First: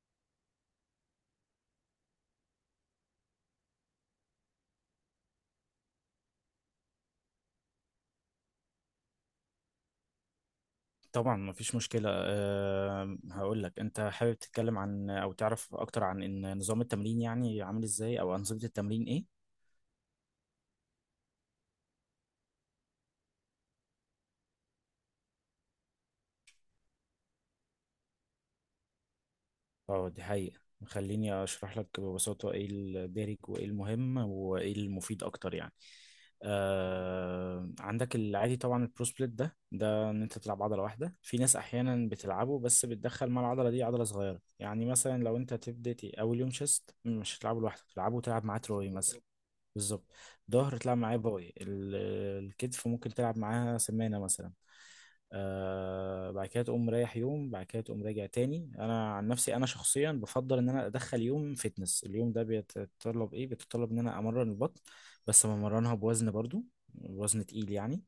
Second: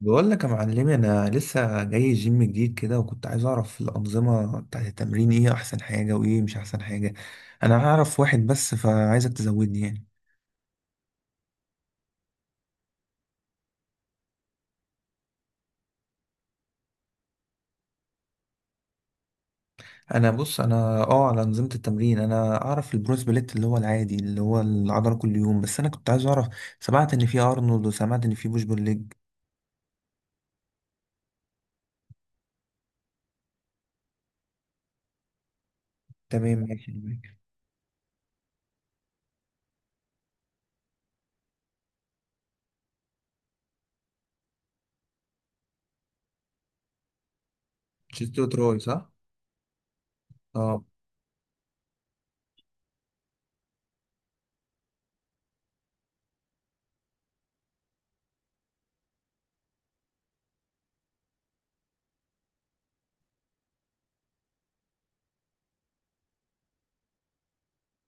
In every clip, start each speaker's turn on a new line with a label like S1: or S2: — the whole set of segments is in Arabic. S1: بقول لك يا معلمي، انا لسه جاي جيم جديد كده، وكنت عايز اعرف الانظمه بتاعت التمرين ايه احسن حاجه وايه مش احسن حاجه. انا اعرف واحد بس، فعايزك تزودني يعني.
S2: طبعا مفيش مشكلة، هقول لك. أنت حابب تتكلم عن تعرف أكتر عن إن نظام التمرين يعني عامل إزاي، أو أنظمة التمرين إيه؟
S1: انا بص، انا اه على انظمه التمرين، انا اعرف البرو سبليت اللي هو العادي اللي هو العضله كل يوم، بس انا كنت عايز اعرف. سمعت ان في ارنولد، وسمعت ان في بوش بول ليج.
S2: أه، دي حقيقة. خليني أشرح لك ببساطة إيه الدارج وإيه المهم وإيه المفيد أكتر يعني.
S1: تمام، ماشي، تمام.
S2: أه، عندك العادي طبعا، البرو سبليت ده، إن أنت تلعب عضلة واحدة. في ناس أحيانا بتلعبه، بس بتدخل مع العضلة دي عضلة صغيرة. يعني مثلا لو أنت تبدأ أول يوم شيست، مش هتلعبه لوحدك
S1: تشيست
S2: تلعب معاه
S1: وتراي
S2: تروي
S1: صح.
S2: مثلا. بالظبط. ظهر
S1: اه.
S2: تلعب معاه باي، الكتف ممكن تلعب معاها سمانة مثلا. آه بعد كده تقوم رايح، يوم بعد كده تقوم راجع تاني. انا عن نفسي، انا شخصيا بفضل ان انا ادخل يوم فتنس. اليوم ده بيتطلب ايه؟ بيتطلب ان انا امرن البطن، بس بمرنها بوزن برضو، وزن تقيل يعني،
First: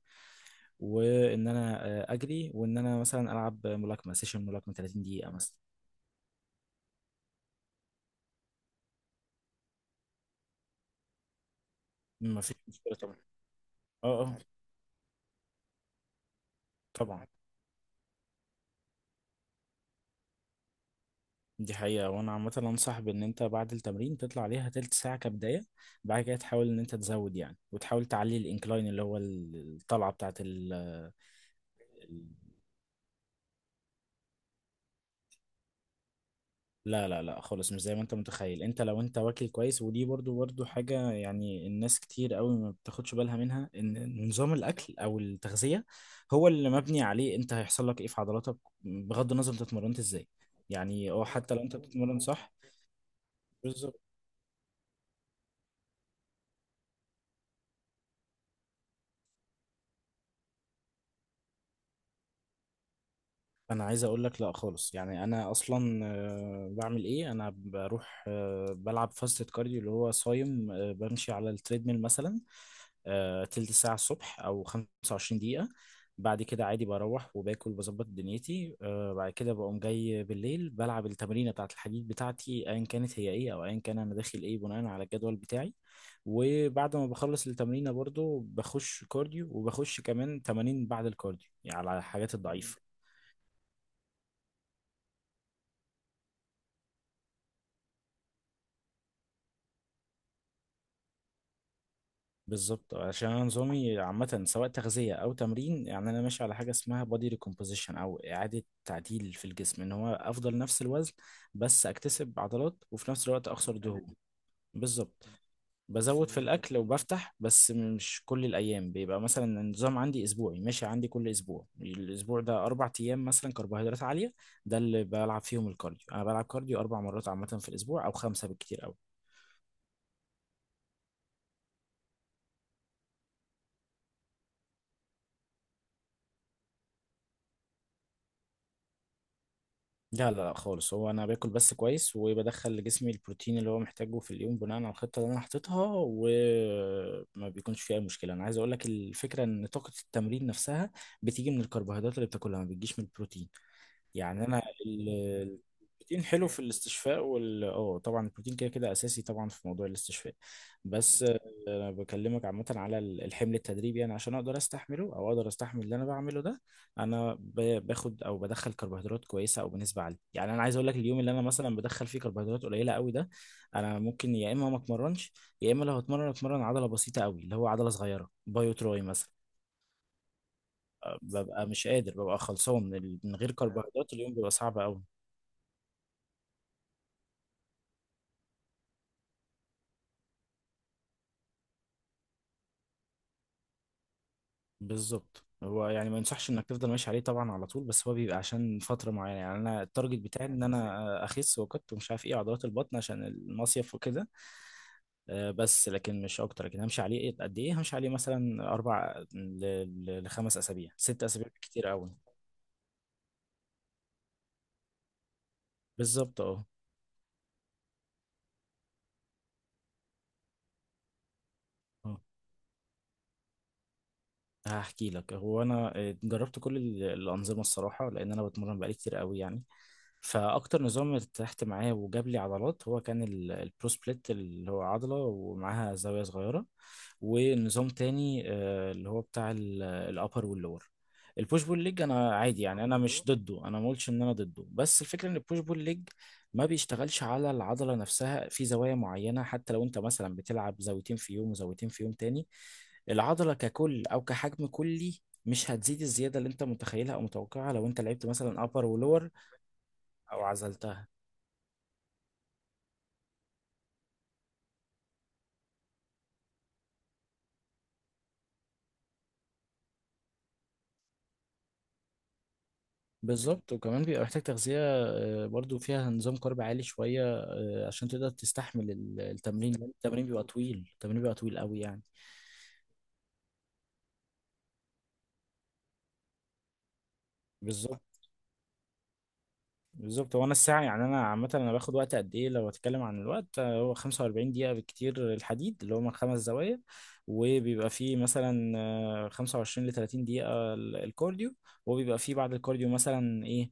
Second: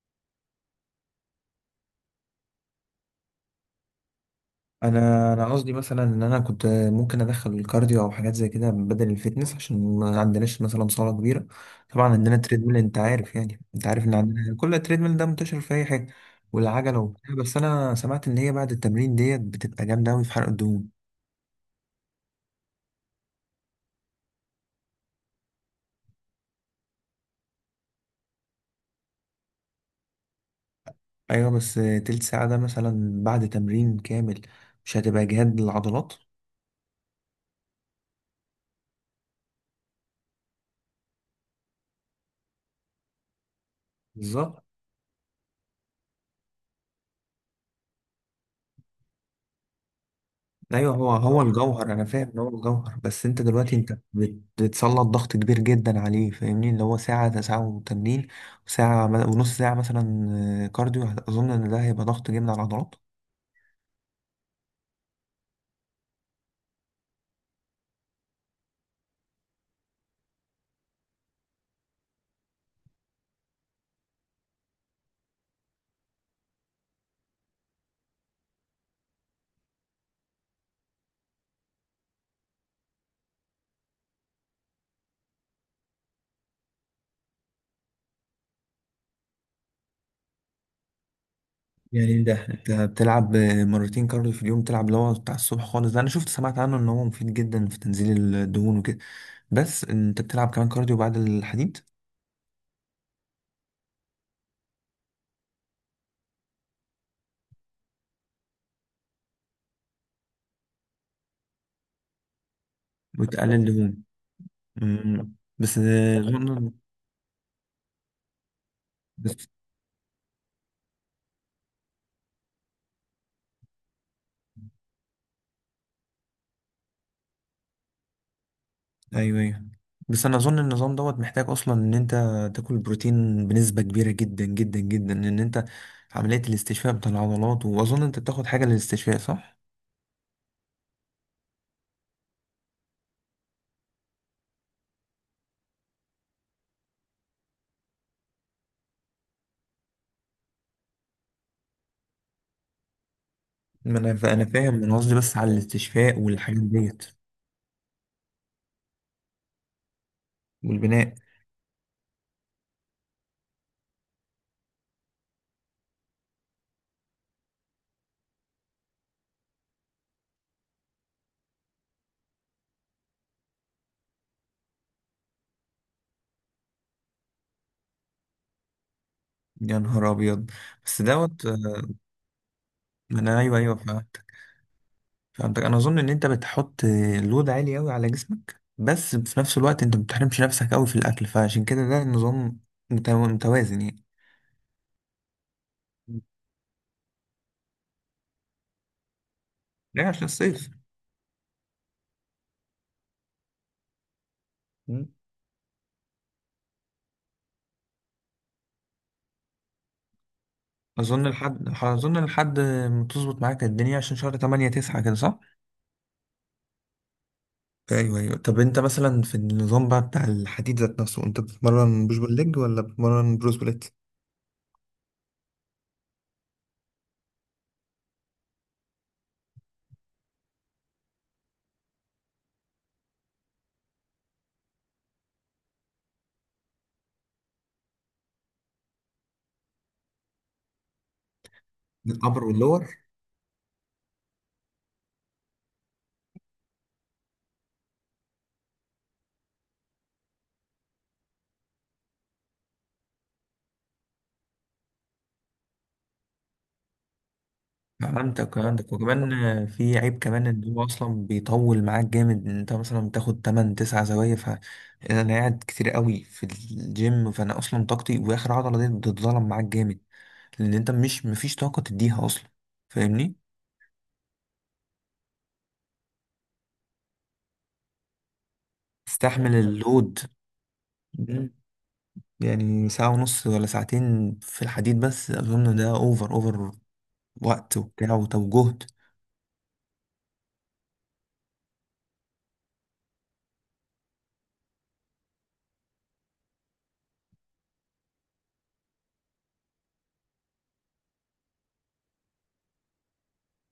S2: وان انا اجري، وان انا مثلا العب ملاكمة، سيشن ملاكمة 30 دقيقة
S1: انا
S2: مثلا.
S1: قصدي مثلا ان انا كنت ممكن ادخل الكارديو او حاجات زي كده بدل الفيتنس، عشان ما عندناش مثلا صاله كبيره. طبعا عندنا
S2: ما فيش
S1: تريدميل،
S2: مشكلة
S1: انت
S2: طبعا.
S1: عارف يعني انت عارف ان
S2: اه اه.
S1: عندنا كل تريدميل ده منتشر في اي حاجه، والعجله
S2: طبعا
S1: وبتاع، بس انا سمعت ان هي بعد التمرين ديت بتبقى جامده قوي في حرق الدهون.
S2: دي حقيقة، وأنا عامة أنصح بإن أنت بعد التمرين تطلع عليها تلت ساعة كبداية. بعد كده تحاول إن أنت تزود يعني، وتحاول تعلي الإنكلاين اللي هو الطلعة بتاعت
S1: ايوه، بس تلت
S2: ال-
S1: ساعه ده مثلا بعد تمرين كامل، مش هتبقى جهاد للعضلات؟
S2: لا لا لا خالص، مش زي ما أنت متخيل. أنت لو أنت واكل كويس، ودي برضو حاجة، يعني الناس كتير قوي ما بتاخدش بالها منها، إن نظام
S1: بالظبط.
S2: الأكل أو التغذية هو اللي مبني عليه أنت هيحصل لك إيه في عضلاتك، بغض النظر أنت اتمرنت إزاي
S1: ايوه، هو
S2: يعني. أو
S1: هو
S2: حتى لو أنت
S1: الجوهر، انا
S2: بتتمرن
S1: فاهم ان هو
S2: صح.
S1: الجوهر، بس انت دلوقتي انت
S2: بالظبط.
S1: بتسلط ضغط كبير جدا عليه، فاهمني، اللي هو ساعه ساعه وتمرين، وساعه ونص ساعه مثلا كارديو. اظن ان ده هيبقى ضغط جامد على العضلات.
S2: انا عايز اقول لك، لا خالص. يعني انا اصلا بعمل ايه؟ انا بروح بلعب فاست كارديو، اللي هو صايم، بمشي على التريدميل مثلا تلت ساعة الصبح، او 25 دقيقة. بعد كده عادي بروح وباكل بظبط دنيتي. بعد كده بقوم جاي بالليل بلعب التمرينة بتاعة الحديد بتاعتي، ايا كانت هي ايه، او ايا كان انا داخل ايه، بناء على الجدول بتاعي. وبعد ما بخلص التمرينة برضو بخش كارديو، وبخش كمان تمارين بعد الكارديو يعني على
S1: يعني
S2: الحاجات
S1: ده انت
S2: الضعيفة.
S1: بتلعب مرتين كارديو في اليوم، بتلعب اللي هو بتاع الصبح خالص، ده انا سمعت عنه ان هو مفيد جدا في تنزيل الدهون وكده، بس انت بتلعب كمان كارديو بعد الحديد
S2: بالظبط، عشان انا نظامي عامة سواء تغذية او تمرين، يعني انا ماشي على حاجة اسمها body recomposition، او اعادة تعديل في الجسم، ان هو افضل نفس الوزن، بس اكتسب عضلات، وفي نفس الوقت
S1: وتقلل
S2: اخسر
S1: الدهون.
S2: دهون. بالظبط.
S1: بس
S2: بزود في
S1: اظن.
S2: الاكل وبفتح، بس مش كل الايام. بيبقى مثلا
S1: بس.
S2: النظام عندي اسبوعي، ماشي عندي كل اسبوع، الاسبوع ده اربع ايام مثلا كربوهيدرات عالية، ده اللي بلعب فيهم الكارديو. انا بلعب كارديو اربع مرات عامة في الاسبوع، او خمسة بالكتير أوي.
S1: ايوه ايوه. بس انا اظن النظام دوت محتاج اصلا ان انت تاكل بروتين بنسبه كبيره جدا جدا جدا، ان انت عمليه الاستشفاء بتاع العضلات، واظن انت بتاخد حاجه للاستشفاء صح؟
S2: لا لا لا خالص، هو انا باكل بس كويس، وبدخل لجسمي البروتين اللي هو محتاجه في اليوم بناء على الخطه اللي انا حاططها، وما بيكونش فيه اي مشكله. انا عايز اقول لك، الفكره ان طاقه التمرين نفسها بتيجي من الكربوهيدرات اللي بتاكلها، ما بتجيش من البروتين.
S1: ما انا
S2: يعني انا
S1: فاهم انا قصدي بس على الاستشفاء
S2: البروتين حلو في
S1: والحاجات ديت،
S2: الاستشفاء، وال اه طبعا البروتين كده كده اساسي طبعا في موضوع الاستشفاء.
S1: والبناء.
S2: بس آه، انا بكلمك عامه على الحمل التدريبي، يعني عشان اقدر استحمله، او اقدر استحمل اللي انا بعمله ده. انا باخد او بدخل كربوهيدرات كويسه او بنسبه عاليه. يعني انا عايز اقول لك، اليوم اللي انا مثلا بدخل فيه كربوهيدرات قليله قوي ده، انا ممكن يا اما ما اتمرنش، يا اما لو هتمرن، اتمرن عضله بسيطه قوي، اللي هو عضله صغيره، بايو تراي مثلا.
S1: يا نهار ابيض. بس
S2: أه،
S1: دوت.
S2: ببقى مش قادر، ببقى خلصان من
S1: ما
S2: من
S1: انا
S2: غير
S1: ايوه ايوه
S2: كربوهيدرات
S1: فهمتك
S2: اليوم بيبقى صعب قوي.
S1: فهمتك، انا اظن ان انت بتحط لود عالي قوي على جسمك، بس في نفس الوقت انت ما بتحرمش نفسك قوي في الاكل، فعشان كده ده النظام متوازن يعني.
S2: بالظبط. هو يعني ما ينصحش انك تفضل ماشي عليه طبعا على طول، بس هو بيبقى عشان فتره معينه، يعني انا
S1: ده
S2: التارجت
S1: عشان
S2: بتاعي ان
S1: الصيف.
S2: انا اخس، وكت ومش عارف ايه، عضلات البطن عشان المصيف وكده. بس لكن مش اكتر. لكن همشي عليه إيه؟ قد ايه همشي عليه؟ مثلا اربع لخمس اسابيع، ست اسابيع كتير قوي.
S1: اظن لحد ما تظبط معاك الدنيا، عشان شهر 8 9 كده صح؟
S2: بالظبط. اه.
S1: ايوه ايوه. طب انت مثلا في النظام بقى بتاع الحديد ذات نفسه، انت بتتمرن بوش
S2: آه.
S1: بول ليج ولا بتتمرن بروس بليت؟
S2: هحكي لك. هو انا جربت كل الانظمه الصراحه، لان انا بتمرن بقالي كتير قوي يعني. فاكتر نظام ارتحت معاه وجاب لي عضلات هو كان البرو سبليت، اللي هو عضله ومعاها زاويه صغيره. ونظام تاني اللي هو بتاع الابر واللور. البوش بول ليج انا
S1: الابر
S2: عادي، يعني
S1: واللور.
S2: انا مش ضده، انا ما قلتش ان انا ضده، بس الفكره ان البوش بول ليج ما بيشتغلش على العضله نفسها في زوايا معينه، حتى لو انت مثلا بتلعب زاويتين في يوم وزاويتين في يوم تاني، العضلة ككل أو كحجم كلي مش هتزيد الزيادة اللي أنت متخيلها أو متوقعها، لو أنت لعبت
S1: فهمتك
S2: مثلا أبر
S1: فهمتك،
S2: ولور.
S1: وكمان في عيب
S2: أو
S1: كمان ان هو
S2: عزلتها.
S1: اصلا بيطول معاك جامد، إن انت مثلا بتاخد 8 9 زوايا، فانا قاعد كتير قوي في الجيم، فانا اصلا طاقتي واخر عضله دي بتتظلم معاك جامد، لان انت مش مفيش طاقه تديها اصلا، فاهمني.
S2: بالظبط، وكمان بيبقى محتاج تغذية برضو فيها نظام كارب عالي شوية، عشان تقدر تستحمل
S1: تستحمل
S2: التمرين، لأن
S1: اللود.
S2: التمرين بيبقى طويل، التمرين بيبقى طويل قوي يعني.
S1: يعني ساعة ونص ولا ساعتين في الحديد، بس أظن ده أوفر أوفر وقت
S2: بالظبط.
S1: وبتاع، وطب جهد.
S2: بالظبط. هو انا الساعه، يعني انا عامه انا باخد وقت قد ايه؟ لو اتكلم عن الوقت، هو 45 دقيقه بالكتير الحديد، اللي هو من خمس زوايا. وبيبقى فيه مثلا 25 ل 30 دقيقه الكارديو. وبيبقى فيه بعد الكارديو مثلا ايه؟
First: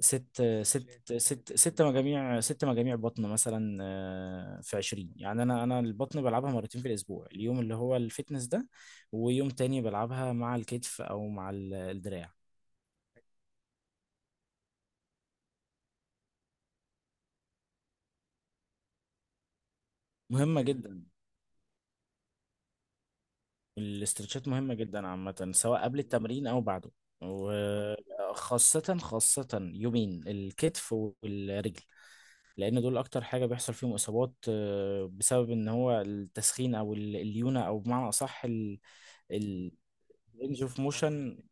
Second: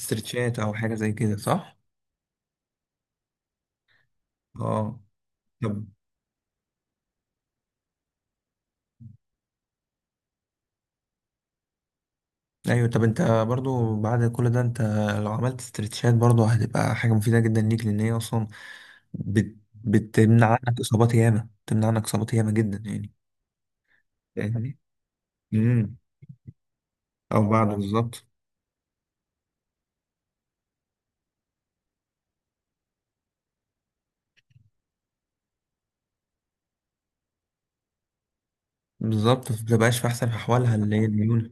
S2: ست
S1: أو حاجة زي
S2: ست
S1: كده
S2: ست
S1: صح؟
S2: ست مجاميع ست مجاميع بطن مثلا. في
S1: اه.
S2: 20، يعني انا
S1: طب
S2: انا البطن بلعبها مرتين في الاسبوع، اليوم اللي هو الفتنس ده، ويوم تاني بلعبها مع الكتف او مع الدراع.
S1: أيوة، طب أنت برضو بعد كل ده، أنت لو عملت استرتشات برضو هتبقى حاجة مفيدة جدا ليك، لأن هي أصلا بتمنع
S2: مهمة
S1: عنك
S2: جدا.
S1: إصابات ياما، بتمنع عنك إصابات ياما جدا يعني.
S2: الاسترتشات مهمة
S1: فاهمني؟
S2: جدا عامة، سواء
S1: امم.
S2: قبل التمرين أو بعده.
S1: أو بعده بالظبط.
S2: وخاصة يومين الكتف والرجل، لأن دول أكتر حاجة بيحصل فيهم إصابات، بسبب إن هو التسخين أو الليونة، أو بمعنى أصح الرينج
S1: بالظبط، ما بتبقاش في أحسن أحوالها،
S2: اوف
S1: اللي هي
S2: موشن.
S1: الميونة.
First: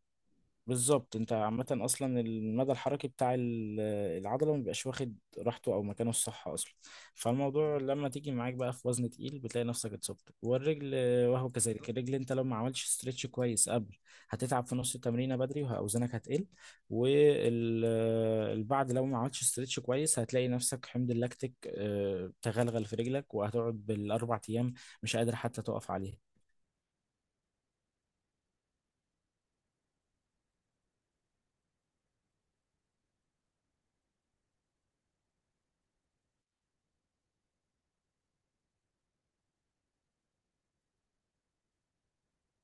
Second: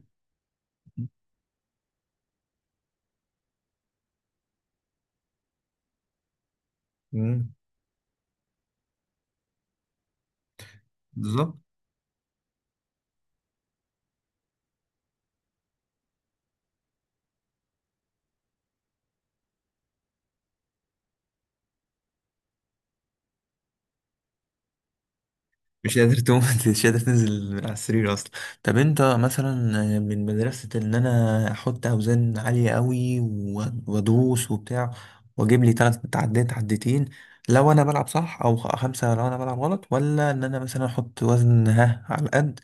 S2: بالظبط. انت عامة اصلا المدى الحركي بتاع العضلة ما بيبقاش واخد راحته او مكانه الصح اصلا.
S1: امم.
S2: فالموضوع لما تيجي معاك بقى في وزن تقيل، بتلاقي نفسك اتصبت. والرجل، وهو
S1: بالظبط.
S2: كذلك الرجل، انت لو ما عملتش استرتش كويس قبل، هتتعب في نص التمرينة بدري، واوزانك هتقل. والبعد لو ما عملتش استرتش كويس، هتلاقي نفسك حمض اللاكتيك تغلغل في رجلك، وهتقعد بالاربع ايام مش قادر حتى تقف
S1: مش قادر
S2: عليها.
S1: تقوم مش قادر تنزل من على السرير اصلا. طب انت مثلا من مدرسة ان انا احط اوزان عالية قوي وادوس وبتاع، واجيب لي تلات تعديات عدتين لو انا بلعب صح، او خمسة لو انا بلعب غلط، ولا ان انا مثلا احط وزن ها على القد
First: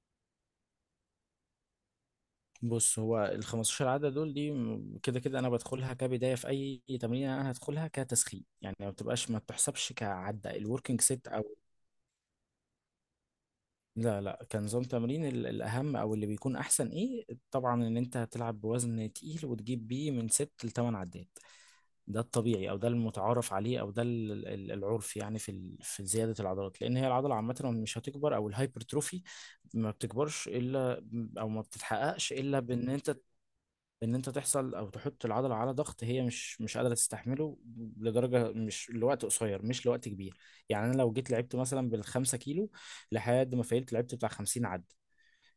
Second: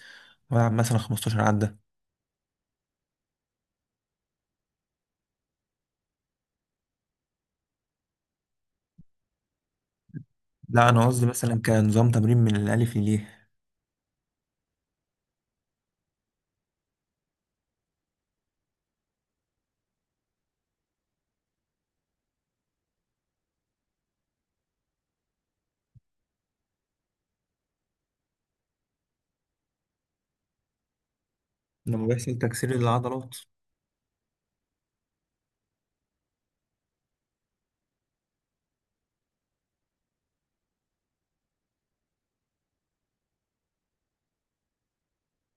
S1: والعب مثلا 15 عدة؟
S2: بص، هو ال 15 عدة دول دي كده كده انا بدخلها كبداية في اي تمرين، انا هدخلها كتسخين، يعني ما بتبقاش، ما بتحسبش كعدة
S1: لا،
S2: الوركينج
S1: انا قصدي
S2: سيت او.
S1: مثلا كنظام تمرين من الالف لليه.
S2: لا لا، كنظام تمرين الاهم، او اللي بيكون احسن ايه طبعا، ان انت هتلعب بوزن تقيل وتجيب بيه من ست لتمن عدات. ده الطبيعي، او ده المتعارف عليه، او ده العرف يعني في في زيادة العضلات، لان هي العضلة عامة مش هتكبر، او الهايبرتروفي ما بتكبرش الا، او ما
S1: لما
S2: بتتحققش
S1: بيحصل
S2: الا
S1: تكسير
S2: بان انت،
S1: للعضلات.
S2: ان انت تحصل او تحط العضله على ضغط هي مش قادره تستحمله، لدرجه، مش لوقت قصير، مش لوقت كبير. يعني انا لو جيت لعبت مثلا بالخمسة كيلو لحد ما فايلت، لعبت بتاع 50 عد،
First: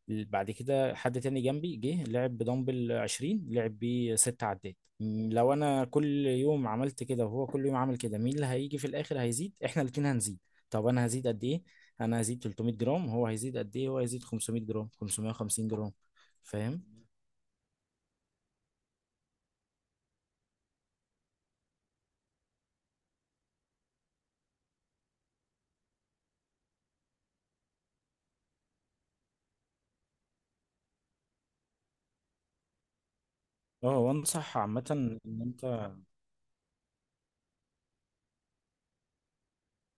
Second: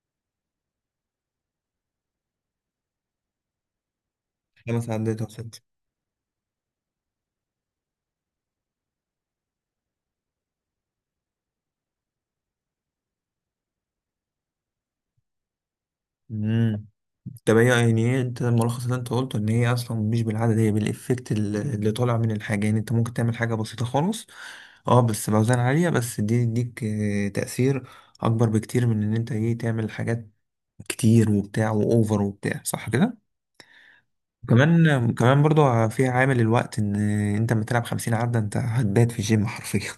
S2: بعد كده حد تاني جنبي جه لعب بدمبل 20، لعب بيه ست عدات.
S1: خمس عدات او
S2: م، لو
S1: ستة.
S2: انا كل يوم عملت كده، وهو كل يوم عمل كده، مين اللي هيجي في الاخر هيزيد؟ احنا الاتنين هنزيد، طب انا هزيد قد ايه؟ انا هزيد 300 جرام، هو هيزيد قد ايه؟ هو هيزيد 500 جرام، 550 جرام.
S1: امم.
S2: فاهم.
S1: طب هي يعني ايه، انت الملخص اللي انت قلته ان هي اصلا مش بالعدد، هي بالافكت ال- اللي طالع من الحاجه، يعني انت ممكن تعمل حاجه بسيطه خالص اه بس باوزان عاليه، بس دي تديك تاثير اكبر بكتير من ان انت ايه تعمل حاجات كتير وبتاع واوفر وبتاع صح كده،
S2: اه. وانصح عامة
S1: وكمان
S2: ان
S1: كمان
S2: انت،
S1: برضو فيها عامل الوقت ان انت لما تلعب 50 عده انت هتبات في الجيم حرفيا.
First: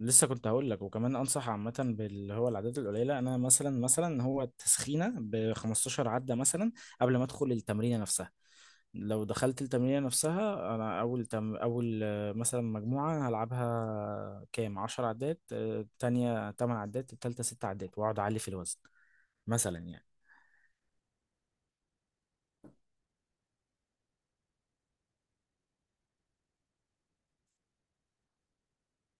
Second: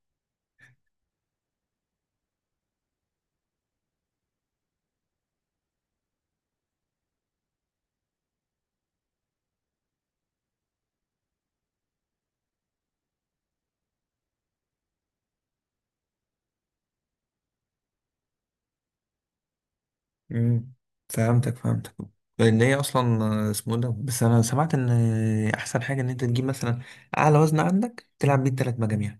S2: لسه كنت هقول لك، وكمان انصح عامة باللي هو العدات القليلة. انا مثلا هو التسخينة ب 15 عدة مثلا، قبل ما ادخل التمرينة نفسها. لو دخلت التمرينة نفسها، أنا أول تم أول آه، مثلا مجموعة هلعبها كام؟ عشر عدات، التانية تمن عدات، التالتة ست عدات، وأقعد أعلي في الوزن مثلا يعني.
S1: مم. فهمتك فهمتك، لان هي اصلا اسمه ده، بس انا سمعت ان احسن حاجه ان انت تجيب مثلا اعلى وزن عندك تلعب بيه الثلاث مجاميع.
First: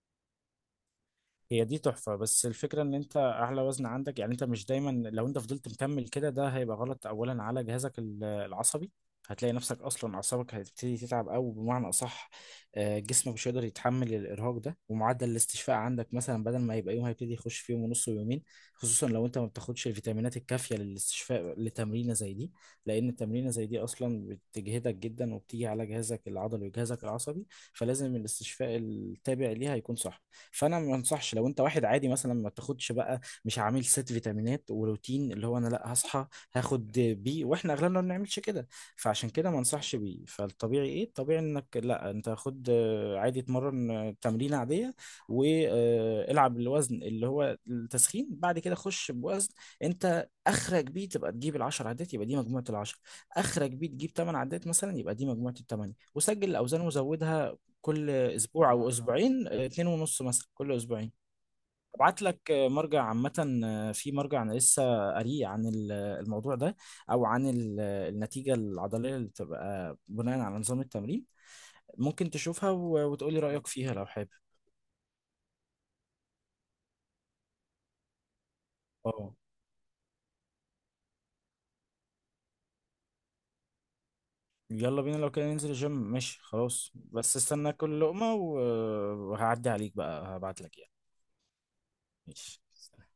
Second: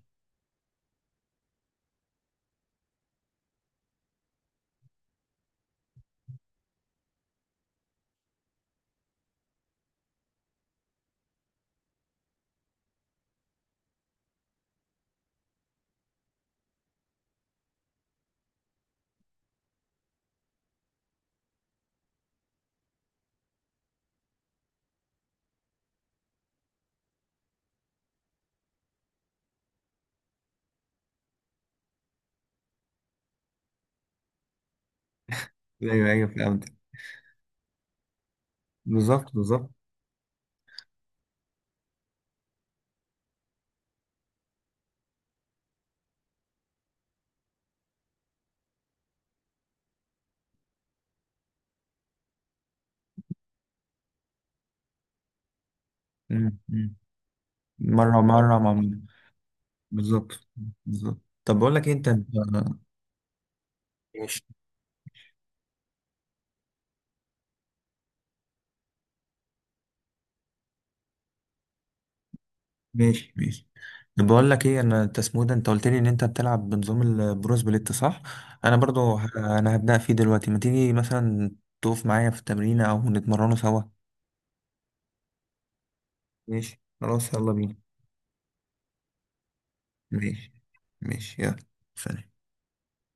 S2: هي دي تحفة. بس الفكرة ان انت اعلى وزن عندك، يعني انت مش دايما لو انت فضلت مكمل كده، ده هيبقى غلط اولا على جهازك العصبي. هتلاقي نفسك اصلا اعصابك هتبتدي تتعب، او بمعنى اصح جسمك مش هيقدر يتحمل الارهاق ده، ومعدل الاستشفاء عندك مثلا بدل ما يبقى يوم، هيبتدي يخش في يوم ونص ويومين، خصوصا لو انت ما بتاخدش الفيتامينات الكافية للاستشفاء لتمرينة زي دي، لان التمرينة زي دي اصلا بتجهدك جدا، وبتيجي على جهازك العضلي وجهازك العصبي، فلازم الاستشفاء التابع ليها يكون صح. فانا ما انصحش. لو انت واحد عادي مثلا، ما تاخدش بقى، مش عامل ست فيتامينات وروتين اللي هو انا لا،
S1: ايوه
S2: هصحى
S1: ايوه فهمت.
S2: هاخد بي، واحنا اغلبنا ما بنعملش كده، فعشان
S1: بالظبط
S2: كده ما
S1: بالظبط.
S2: انصحش بيه. فالطبيعي ايه؟ الطبيعي انك لا، انت خد عادي، اتمرن تمرينه عاديه، والعب الوزن اللي هو التسخين. بعد كده خش بوزن انت اخرج بيه، تبقى تجيب العشر عدات، يبقى دي مجموعه العشر. اخرج بيه تجيب تمن عدات مثلا، يبقى دي مجموعه التمانية، وسجل
S1: مم.
S2: الاوزان
S1: مم.
S2: وزودها كل
S1: مره مره
S2: اسبوع
S1: مع
S2: او
S1: مره.
S2: اسبوعين، اتنين ونص
S1: بالظبط
S2: مثلا، كل اسبوعين.
S1: بالظبط. طب بقول لك ايه،
S2: ابعت لك مرجع عامة، في مرجع
S1: ماشي
S2: انا لسه قاريه عن الموضوع ده، او عن النتيجة العضلية اللي بتبقى بناء على نظام التمرين، ممكن تشوفها
S1: ماشي.
S2: وتقول لي رأيك
S1: ماشي
S2: فيها لو
S1: طب
S2: حابب.
S1: بقول لك ايه، انت اسمه إيه ده، انت قلت لي ان انت بتلعب بنظام البرو سبليت صح؟ انا برضو
S2: اه.
S1: انا هبدا فيه دلوقتي، ما تيجي مثلا تقف معايا في التمرين او نتمرنه سوا.
S2: يلا بينا لو كده، ننزل الجيم، ماشي
S1: ماشي
S2: خلاص،
S1: خلاص،
S2: بس
S1: يلا
S2: استنى
S1: بينا.
S2: كل لقمة وهعدي عليك بقى،
S1: ماشي
S2: هبعت لك يعني.
S1: ماشي، يلا. سلام.
S2: ماشي.